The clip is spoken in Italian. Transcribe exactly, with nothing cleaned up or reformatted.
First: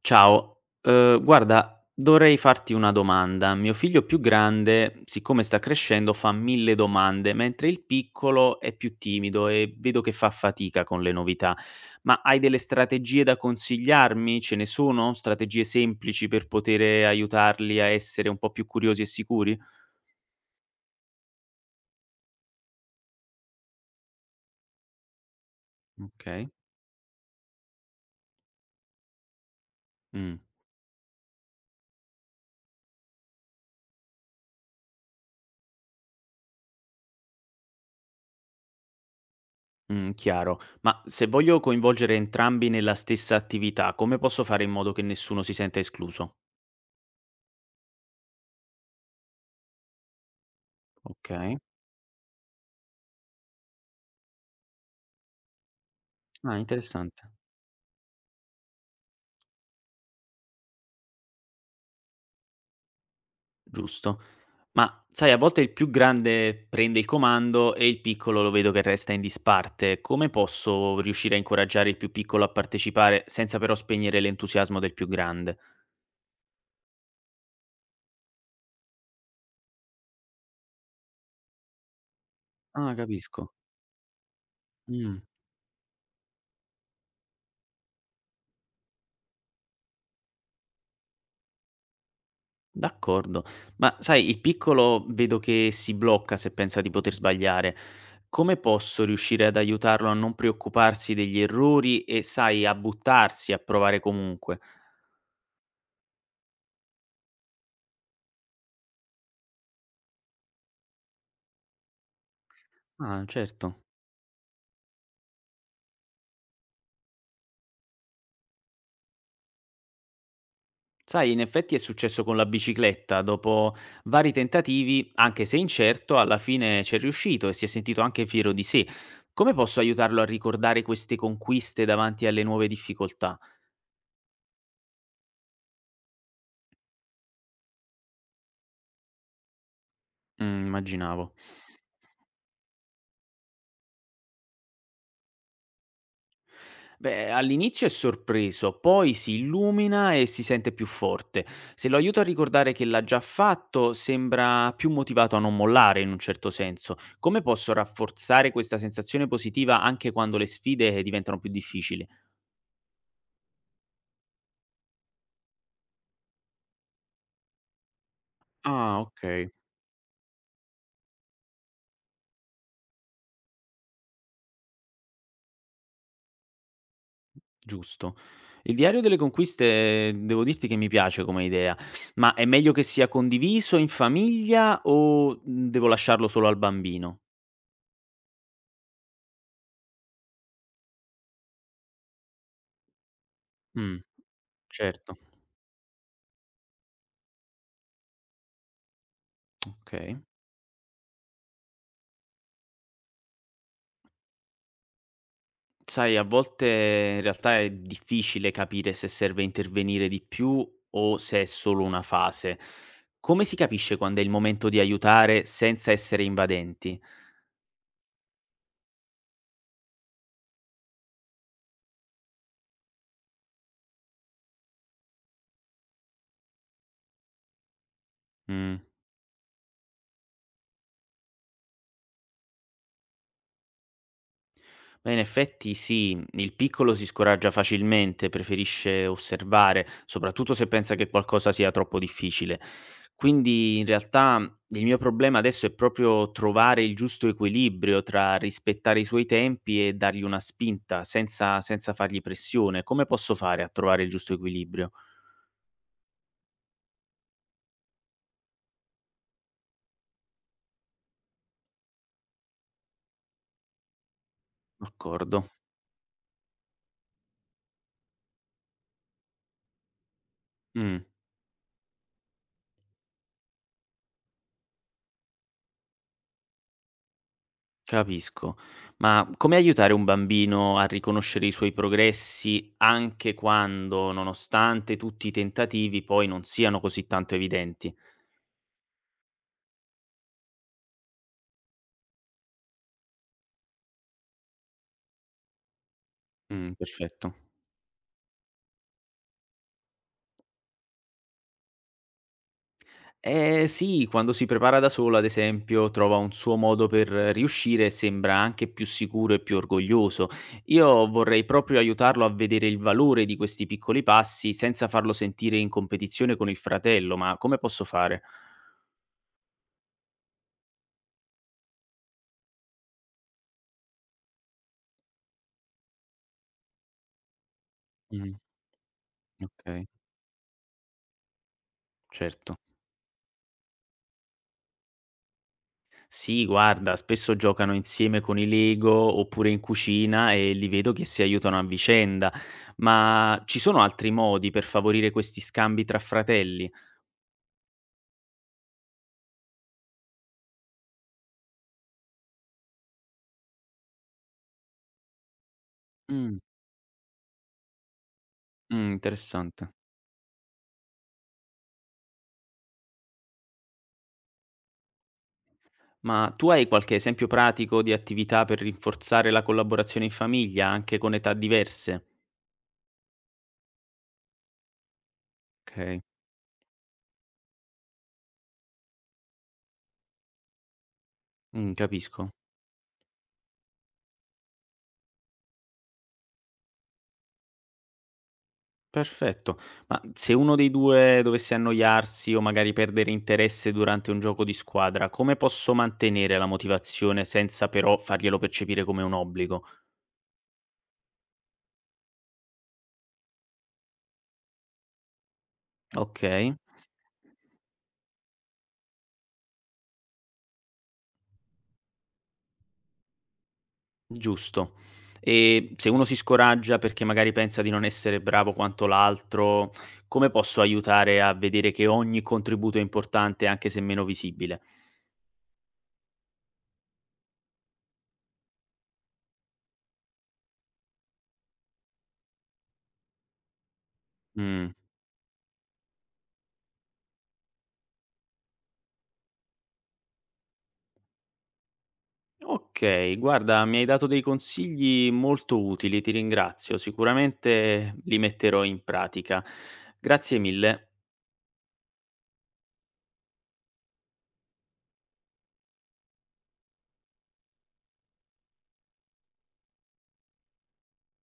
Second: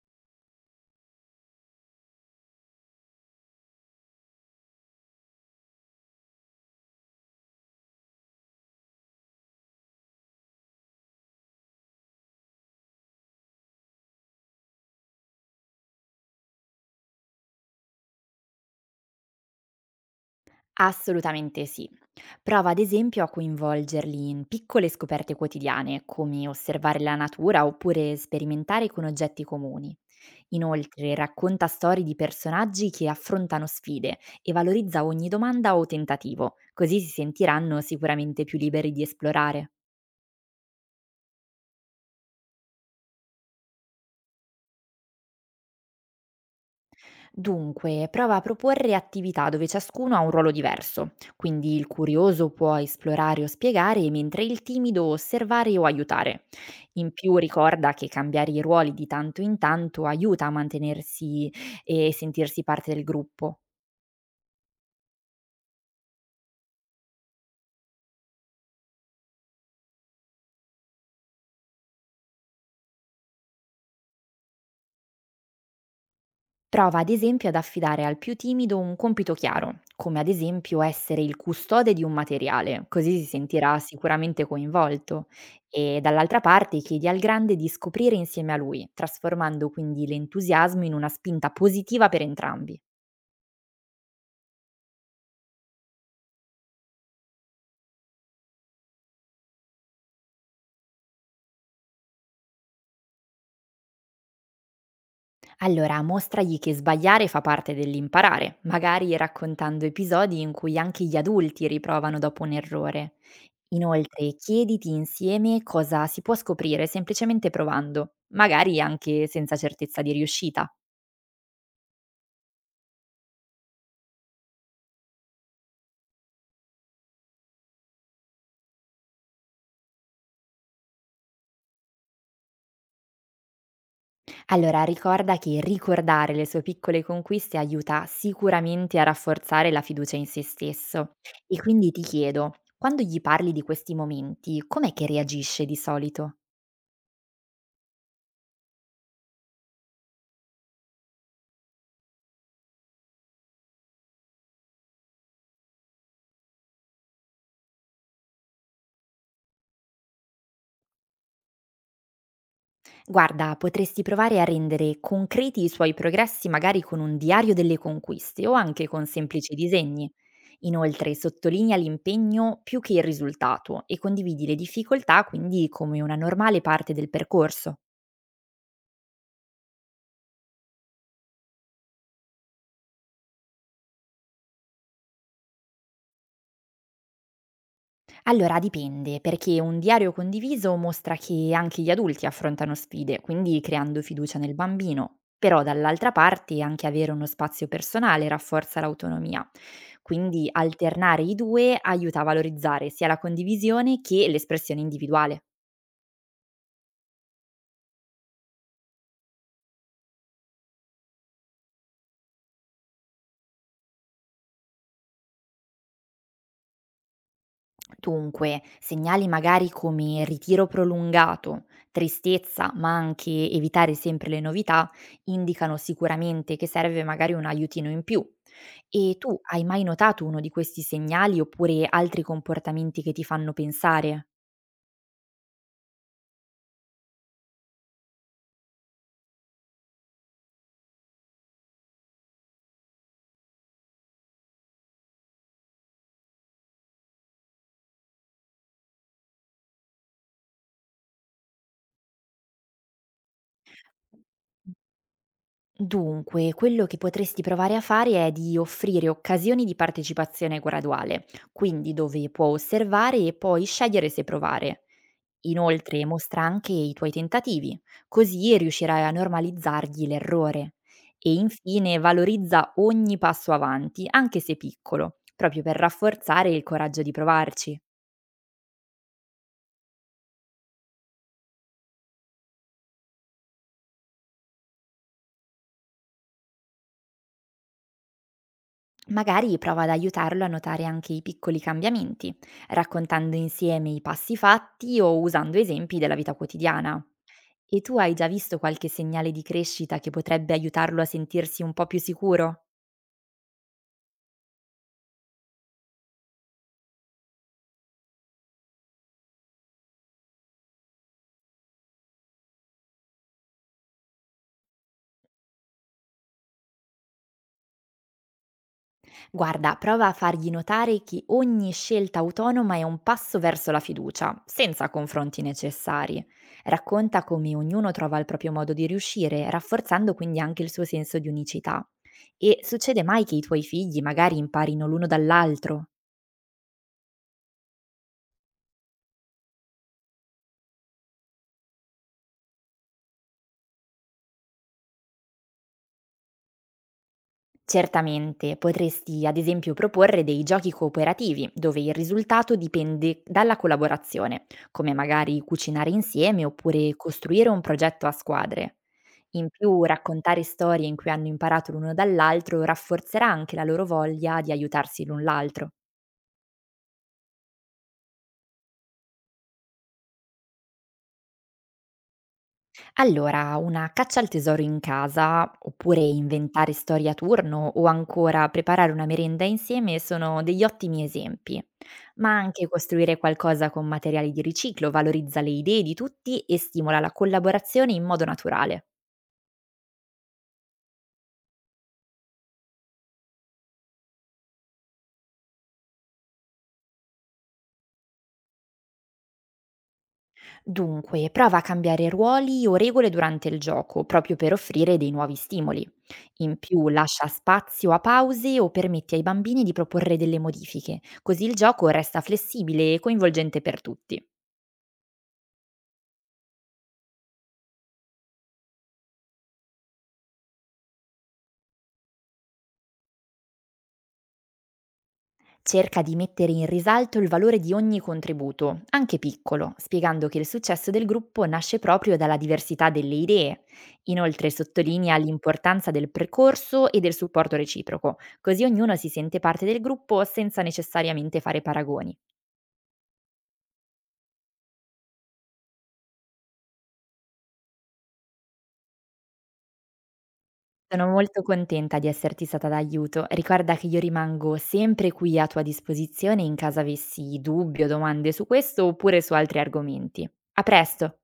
Ciao, uhm, guarda, dovrei farti una domanda. Mio figlio più grande, siccome sta crescendo, fa mille domande, mentre il piccolo è più timido e vedo che fa fatica con le novità. Ma hai delle strategie da consigliarmi? Ce ne sono? Strategie semplici per potere aiutarli a essere un po' più curiosi e sicuri? Assolutamente sì. Prova ad esempio a coinvolgerli in piccole scoperte quotidiane, come Okay. osservare la natura oppure sperimentare con oggetti comuni. Mh. Inoltre racconta storie di personaggi che affrontano sfide e valorizza ogni domanda o tentativo, così si sentiranno sicuramente più liberi di esplorare. Mh, chiaro. Ma se voglio coinvolgere entrambi nella stessa attività, come posso fare in modo che nessuno si senta escluso? Dunque, prova a proporre attività dove ciascuno ha un ruolo diverso, Okay. quindi il curioso può esplorare o spiegare, mentre il timido osservare o aiutare. Ah, In interessante. più ricorda che cambiare i ruoli di tanto in tanto aiuta a mantenersi e sentirsi parte del gruppo. Giusto. Ma sai, a volte il più grande prende il comando e il piccolo lo vedo che resta in disparte. Come posso riuscire a incoraggiare il più piccolo a partecipare senza però spegnere l'entusiasmo del più grande? Prova ad esempio ad affidare al più timido un compito chiaro, come ad esempio essere il custode di un materiale, Ah, così si capisco. sentirà sicuramente Mm, coinvolto. E dall'altra parte chiedi al grande di scoprire insieme a lui, trasformando quindi l'entusiasmo in una spinta positiva per entrambi. d'accordo. Ma sai, il piccolo vedo che si blocca se pensa di poter sbagliare. Come posso riuscire ad aiutarlo a non preoccuparsi degli errori e, sai, a buttarsi, a provare comunque? Allora mostragli che sbagliare fa parte dell'imparare, magari raccontando episodi in cui anche gli adulti riprovano dopo un errore. Ah, certo. Inoltre, chiediti insieme cosa si può scoprire semplicemente provando, magari anche senza certezza di riuscita. Sai, in effetti è successo con la bicicletta, dopo vari tentativi, anche se incerto, alla fine c'è riuscito e si è sentito anche fiero di sé. Come posso aiutarlo a ricordare queste conquiste davanti alle nuove difficoltà? Allora ricorda che ricordare le sue piccole conquiste aiuta sicuramente a rafforzare la fiducia in se Mm, stesso. immaginavo. E quindi ti chiedo, quando gli parli di questi momenti, com'è che reagisce di solito? Beh, all'inizio è sorpreso, poi si illumina e si sente più forte. Se lo aiuto a ricordare che l'ha già fatto, sembra più motivato a non mollare in un certo senso. Come posso rafforzare questa sensazione positiva anche quando le sfide diventano più difficili? Guarda, potresti provare a rendere concreti i suoi progressi magari con un diario delle conquiste o anche Ah, con okay, semplici disegni. Inoltre sottolinea l'impegno più che il risultato e condividi le difficoltà quindi come una normale parte del percorso. giusto. Il diario delle conquiste devo dirti che mi piace come idea, ma è meglio che sia condiviso in famiglia o, mhmm, devo lasciarlo solo al bambino? Allora dipende, perché un diario condiviso mostra che anche gli adulti affrontano sfide, quindi Mh, creando fiducia nel certo, bambino. Però dall'altra parte anche avere uno spazio personale rafforza l'autonomia. okay. Quindi alternare i due aiuta a valorizzare sia la condivisione che l'espressione individuale. Sai, a volte in realtà è difficile capire se serve intervenire di più o se è solo una fase. Come si capisce quando è il momento di aiutare senza essere invadenti? Dunque, segnali magari come ritiro prolungato, tristezza, ma anche evitare sempre le novità, indicano sicuramente che serve magari un aiutino in più. Mh. E tu hai mai notato uno di questi segnali oppure altri comportamenti che ti fanno pensare? Beh, in effetti sì, il piccolo si scoraggia facilmente, preferisce osservare, soprattutto se pensa che qualcosa sia troppo difficile. Quindi in realtà il mio problema adesso è proprio trovare il giusto equilibrio tra rispettare i suoi tempi e dargli una spinta senza, senza fargli pressione. Come posso fare a trovare il giusto equilibrio? Dunque, quello che potresti provare a fare è di offrire occasioni di partecipazione graduale, quindi dove può osservare e poi scegliere se provare. D'accordo. Inoltre mostra anche i tuoi tentativi, così riuscirai a normalizzargli l'errore. Mm. E infine valorizza ogni passo avanti, anche se piccolo, proprio per rafforzare il coraggio di provarci. Capisco. Ma come aiutare un bambino a riconoscere i suoi progressi anche quando, nonostante tutti i tentativi, poi non siano così tanto evidenti? Magari prova ad aiutarlo a notare anche i piccoli cambiamenti, raccontando insieme i passi fatti o usando esempi della vita Mh, quotidiana. perfetto. E tu hai già visto qualche segnale di crescita che potrebbe aiutarlo a sentirsi un po' più sicuro? Eh sì, quando si prepara da solo, ad esempio, trova un suo modo per riuscire e sembra anche più sicuro e più orgoglioso. Io vorrei proprio aiutarlo a vedere il valore di questi piccoli passi senza farlo sentire in competizione con il fratello, ma come posso fare? Guarda, prova a fargli notare che ogni scelta autonoma è un passo verso la fiducia, senza confronti necessari. Racconta come ognuno trova il Mh, proprio modo di riuscire, okay, rafforzando quindi anche il suo senso di unicità. certo. E succede mai che i tuoi figli magari imparino l'uno dall'altro? Sì, guarda, spesso giocano insieme con i Lego oppure in cucina e li vedo che si aiutano a vicenda, ma ci sono altri modi per favorire questi scambi tra fratelli? Certamente, potresti ad esempio proporre dei giochi cooperativi, dove il risultato dipende dalla collaborazione, come magari cucinare Mm, insieme oppure costruire un progetto a squadre. mm, In interessante. più, raccontare storie in cui hanno imparato l'uno dall'altro rafforzerà anche la loro voglia di aiutarsi l'un l'altro. Ma tu hai qualche esempio pratico di attività per rinforzare la collaborazione in famiglia, anche con età diverse? Allora, una caccia al tesoro in casa, oppure Ok, inventare storie a turno, o ancora preparare una merenda insieme sono degli ottimi esempi. mm, capisco. Ma anche costruire qualcosa con materiali di riciclo valorizza le idee di tutti e stimola la collaborazione in modo naturale. Perfetto. Ma se uno dei due dovesse annoiarsi o magari perdere interesse durante un gioco di squadra, come posso mantenere la motivazione senza però farglielo percepire come un obbligo? Dunque, prova a cambiare ruoli o regole durante il gioco, proprio per offrire dei nuovi stimoli. Okay, In più lascia spazio a pause o permette ai bambini di proporre delle modifiche, così il gioco resta flessibile e coinvolgente per tutti. giusto. E se uno si scoraggia perché magari pensa di non essere bravo quanto l'altro, come posso aiutare a vedere che ogni contributo è importante anche se meno visibile? Cerca di mettere in risalto il valore di ogni contributo, anche piccolo, spiegando che il successo del gruppo nasce proprio dalla diversità delle idee. Inoltre Mh. sottolinea l'importanza del percorso e del supporto reciproco, così ognuno si sente parte del gruppo senza necessariamente fare paragoni. Okay, guarda mi hai dato dei consigli molto utili, ti ringrazio. Sicuramente li metterò in pratica. Grazie mille. Sono molto contenta di esserti stata d'aiuto. Ricorda che io rimango sempre qui a tua disposizione in caso avessi dubbi o domande su questo oppure su altri argomenti. A presto!